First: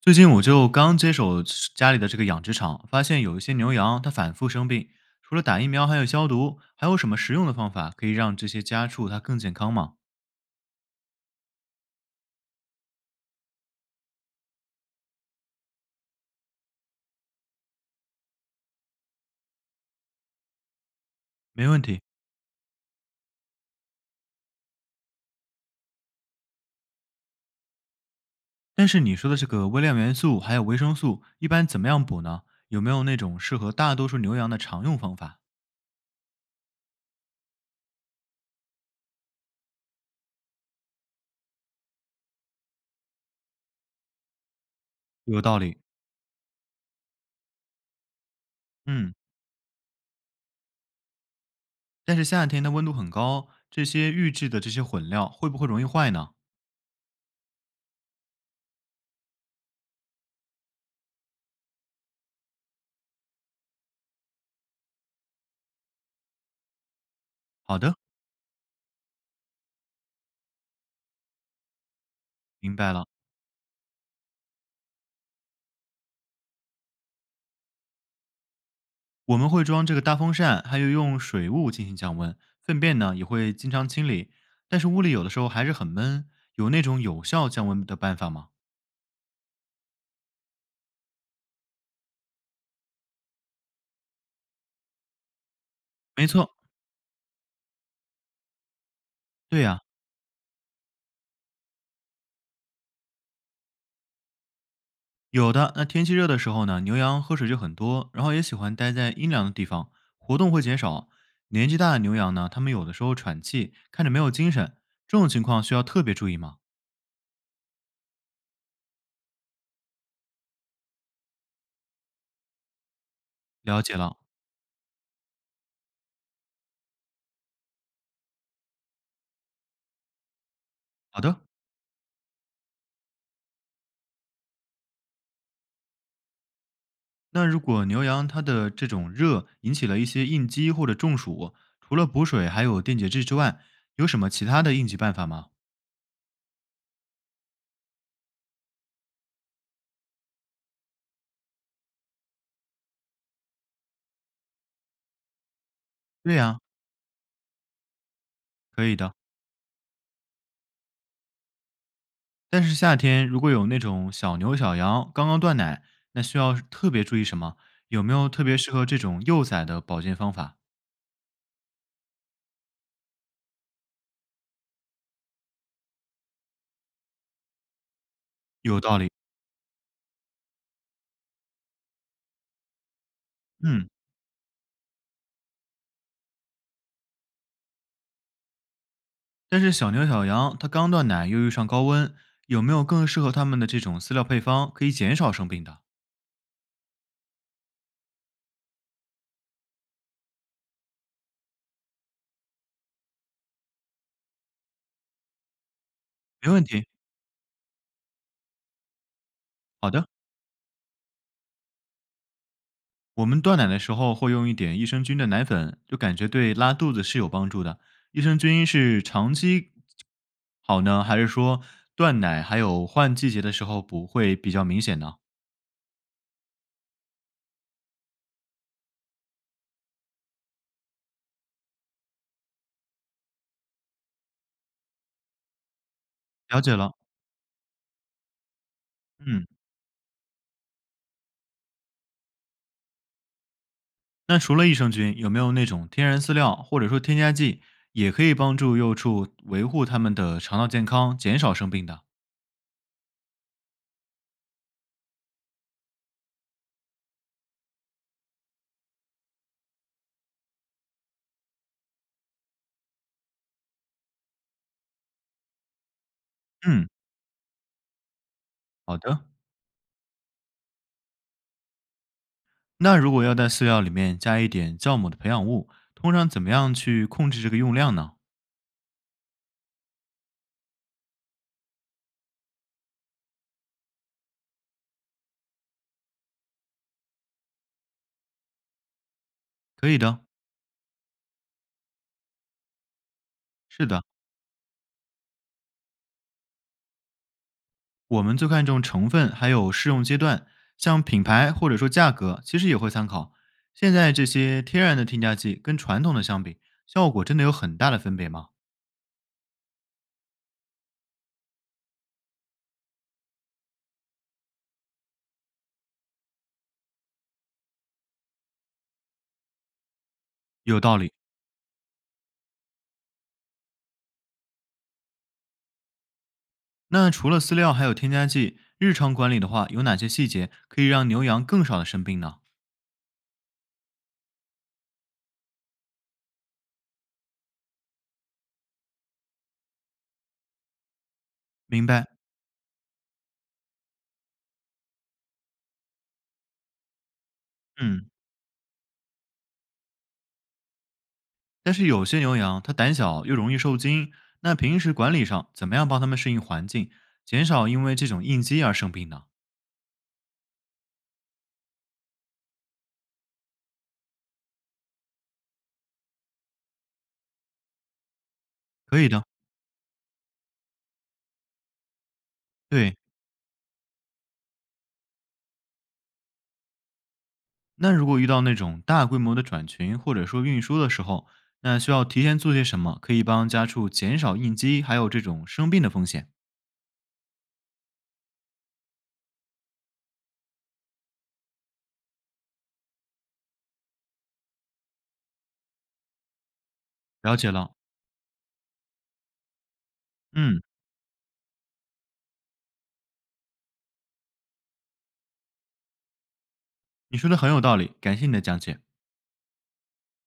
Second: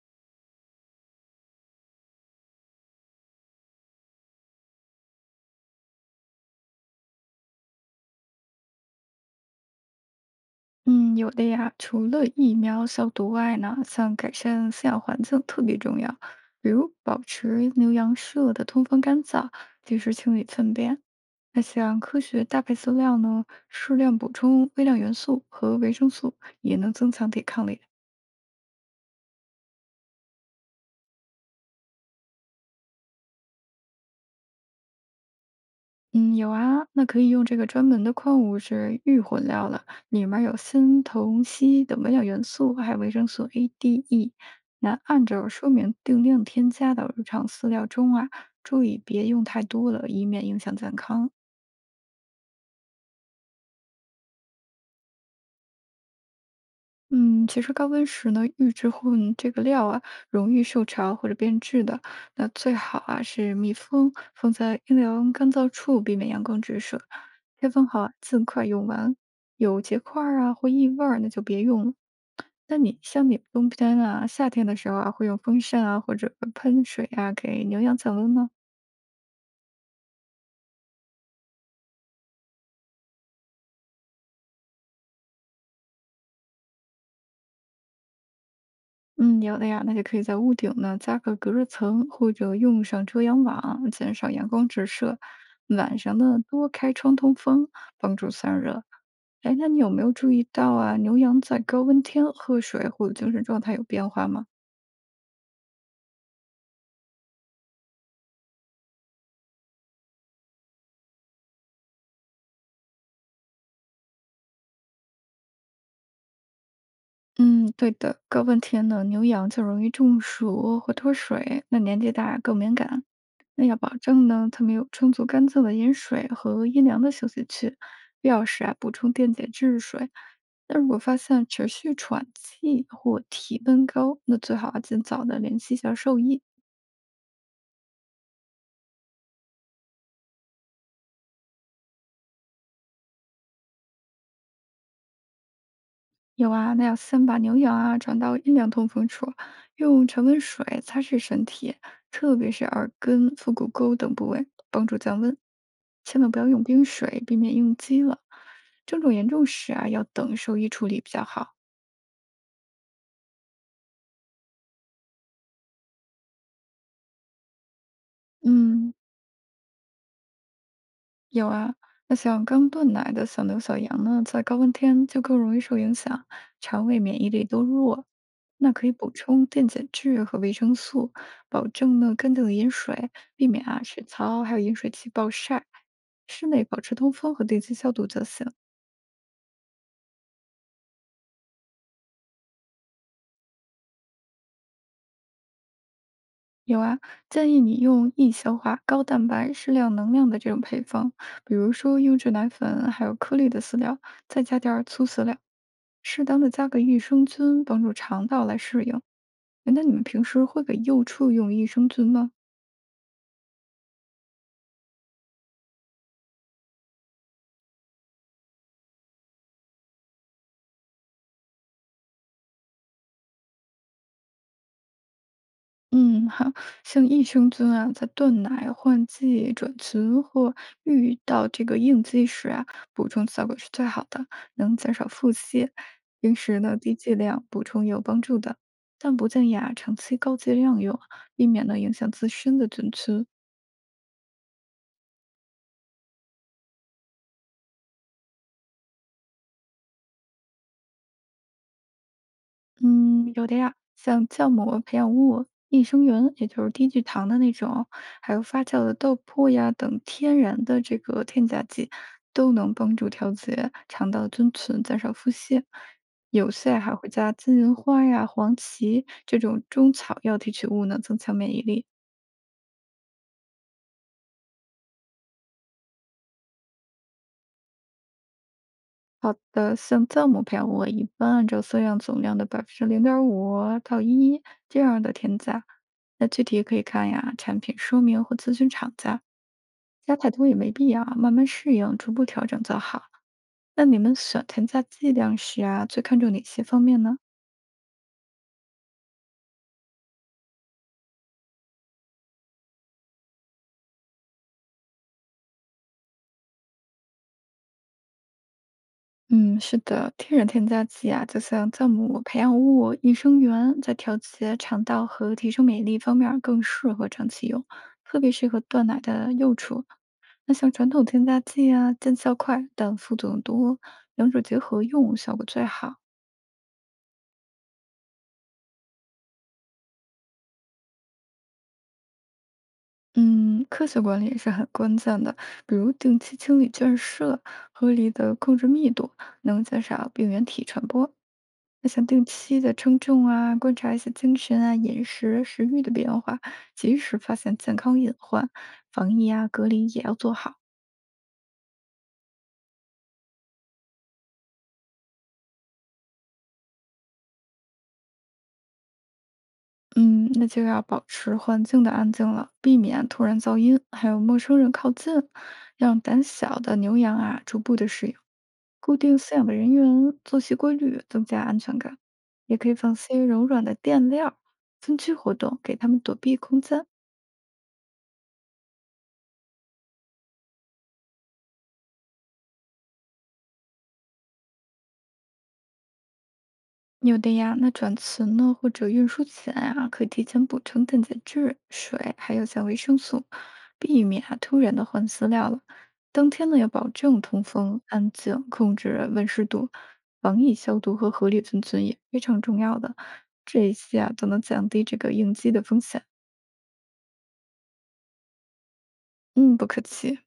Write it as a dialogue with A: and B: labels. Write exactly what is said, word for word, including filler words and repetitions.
A: 最近我就刚接手家里的这个养殖场，发现有一些牛羊它反复生病，除了打疫苗还有消毒，还有什么实用的方法可以让这些家畜它更健康吗？
B: 嗯，有的呀。除了疫苗消毒外呢，像改善饲养环境特别重要，比如保持牛羊舍的通风干燥，及时清理粪便。那
A: 没问题。
B: 像科学搭配饲料呢，适量补充微量元素和维生素，也能增强抵抗力。
A: 但是你说的这个微量元素还有维生素，一般怎么样补呢？有没有那种适合大多数牛羊的常用方法？
B: 嗯，有啊，那可以用这个专门的矿物质玉混料了，里面有锌、铜、硒等微量元素，还有维生素 A、D、E。那按
A: 有
B: 照
A: 道
B: 说
A: 理。
B: 明定量添加到日常饲料中啊，注意
A: 嗯，
B: 别用太多了，以免影响健康。
A: 但是夏天它温度很高，这些预制的这些混料会不会容易坏呢？
B: 嗯，其实高温时呢，预制混这个料啊，容易受潮或者变质的。那最好啊是密封，放在阴凉干燥处，避免阳光直射。开
A: 好
B: 封
A: 的，
B: 好啊，尽快用完。有结块儿啊或异味儿，那就别用了。
A: 明
B: 那
A: 白
B: 你
A: 了。
B: 像你们冬天啊、夏天的时候啊，会用风扇啊或者喷水啊，给牛羊降温吗？
A: 我们会装这个大风扇，还有用水雾进行降温。粪便呢也会经常清理，但是屋里有的时候还是很闷，有那种有效降温的办法吗？
B: 嗯，有的呀，那就可以在屋顶呢加个隔热层，或者用上遮阳网，减少阳光直射。晚上
A: 没
B: 呢，
A: 错，
B: 多开窗通风，帮助散热。哎，
A: 对
B: 那你
A: 呀、
B: 有没有注意到啊？牛羊在高温天喝水或者精神状态有变化吗？
A: 有的。那天气热的时候呢，牛羊喝水就很多，然后也喜欢待在阴凉的地方，活动会减少。年纪大的牛羊呢，他们有的时候喘气，看着没有精神，这种情况需要特别注意吗？
B: 嗯，对的，高温天呢，牛羊就容易中暑或脱水，那年纪大更敏感。那要
A: 了解
B: 保
A: 了，
B: 证呢，它们有充足干净的饮水和阴凉的休息区，必要时啊补充电解质水。那如果发
A: 好的。
B: 现持续喘气或体温高，那最好啊尽早的联系一下兽医。
A: 那如果牛羊它的这种热引起了一些应激或者中暑，除了补水还有电解质之外，有什么其他的应急办法吗？
B: 有啊，那要先把牛羊啊转到阴凉通风处，用常温水擦拭身体，特别是耳根、腹股沟等部位，帮助降温。千万
A: 对
B: 不要
A: 呀，
B: 用冰水，避免应激了。
A: 可以
B: 症
A: 的。
B: 状严重时啊，要等兽医处理比较好。
A: 但是夏天如果有那种小牛小羊刚刚断奶，那需要特别注意什么？有没有特别适合
B: 嗯，
A: 这种幼崽的保健方法？
B: 有啊，那像刚断奶的小牛、小羊呢，在高温天就更容易受影响，肠胃免疫力都弱。那
A: 有
B: 可以
A: 道理。
B: 补充电解质和维生素，保证呢干净的饮水，避免啊
A: 嗯，
B: 水槽还有饮水器暴晒。室内保持通风和定期消毒就行。
A: 但是小牛小羊它刚断奶又遇上高温，有没有更适合它们的这种饲料配方可以减少生病的？
B: 有啊，建议你用易消化、高蛋白、适量能量的这种配方，比如说优质奶粉，还有颗粒的饲料，再加点儿粗饲料，适当的
A: 没问
B: 加个
A: 题。
B: 益生菌，帮助肠道来适应。诶那
A: 好
B: 你们
A: 的。
B: 平时会给幼畜用益生菌吗？
A: 我们断奶的时候会用一点益生菌的奶粉，就感觉对拉肚子是有帮助的。益生菌是长期好呢，还是说断奶还有换季节的时候补会比较明显呢？
B: 嗯，好，像益生菌啊，在断奶、换季、转群或遇到这个应激时啊，补充效果是最好的，能减少腹泻。平时
A: 了解
B: 呢，
A: 了，
B: 低剂量补充也有帮助的，但不
A: 嗯，
B: 建议啊长期高剂量用，避免呢影响自身的菌群。
A: 那除了益生菌，有没有那种天然饲料或者说添加剂也可以帮助幼畜维护它们的肠道健康，减少生病的？
B: 嗯，有的呀，像酵母、培养物、益生元，也就是低聚糖的那种，还有发酵的豆粕呀等天然的这个添加剂，都能帮助调节肠道的菌群，减少腹泻。有些啊
A: 嗯，
B: 还会加金银花呀、黄
A: 好
B: 芪
A: 的。
B: 这种中草药提取物呢，增强免疫力。
A: 那如果要在饲料里面加一点酵母的培养物，通常怎么样去控制这个用量呢？
B: 好的，像酵母培养物啊，一般按照色样总量的百分之零点五到一这样的添加。那具体可以看呀，产品说明或咨询厂家。
A: 可以
B: 加
A: 的，
B: 太多也没必要啊，慢慢适应，逐步调整就好。那
A: 是
B: 你
A: 的。
B: 们选添加剂量时啊，最看重哪些方面呢？
A: 我们最看重成分，还有适用阶段，像品牌或者说价格，其实也会参考。现在这些天然的添加剂跟传统的相比，效果真的有很大的分别吗？
B: 嗯，是的，天然添加剂啊，就像酵母、培养物、益生元，在调节肠道和提升免疫力方面儿更适合长期用，特别适合断奶的幼雏。那像
A: 有
B: 传
A: 道
B: 统
A: 理。
B: 添加剂啊，见效快，但副作用多，两者结合用效果最好。
A: 那除了饲料还有添加剂，日常管理的话，有哪些细节可以让牛羊更少的生病呢？
B: 嗯，科学管理也是很关键的，比如定期清理圈舍，合理的控制密度，能减少病原体传播。
A: 明
B: 那像
A: 白。
B: 定期的称重啊，观察一些精神啊、饮食、食欲的变化，及时发现健康
A: 嗯，
B: 隐患，防疫啊、隔离也要做好。
A: 但是有些牛羊它胆小又容易受惊，那平时管理上怎么样帮它们适应环境，减少因为这种应激而生病呢？
B: 嗯，那就要保持环境的安静了，避免突然噪音，还有陌生人靠近，让胆小的牛羊啊逐步的适应。固
A: 可以
B: 定
A: 的，
B: 饲养的人员，作息规律，增加安全感。也可以放
A: 对。
B: 些柔软的垫料儿分区活动，给他们躲避空间。
A: 那如果遇到那种大规模的转群或者说运输的时候，那需要提前做些什么，可以帮家畜减少应激还有这种生病的风险？
B: 有的呀，那转存呢，或者运输前啊，可以提前补充电解质、水，还有像维生素，避免啊突然的换饲料了。当天呢，要保证
A: 了
B: 通
A: 解了，
B: 风、安静，控制温湿度，防疫
A: 嗯，
B: 消毒和合理分存也非常重要的。这一些啊，都能降低这个应激的风险。
A: 你说的很有道理，感谢你的讲解。
B: 嗯，不客气。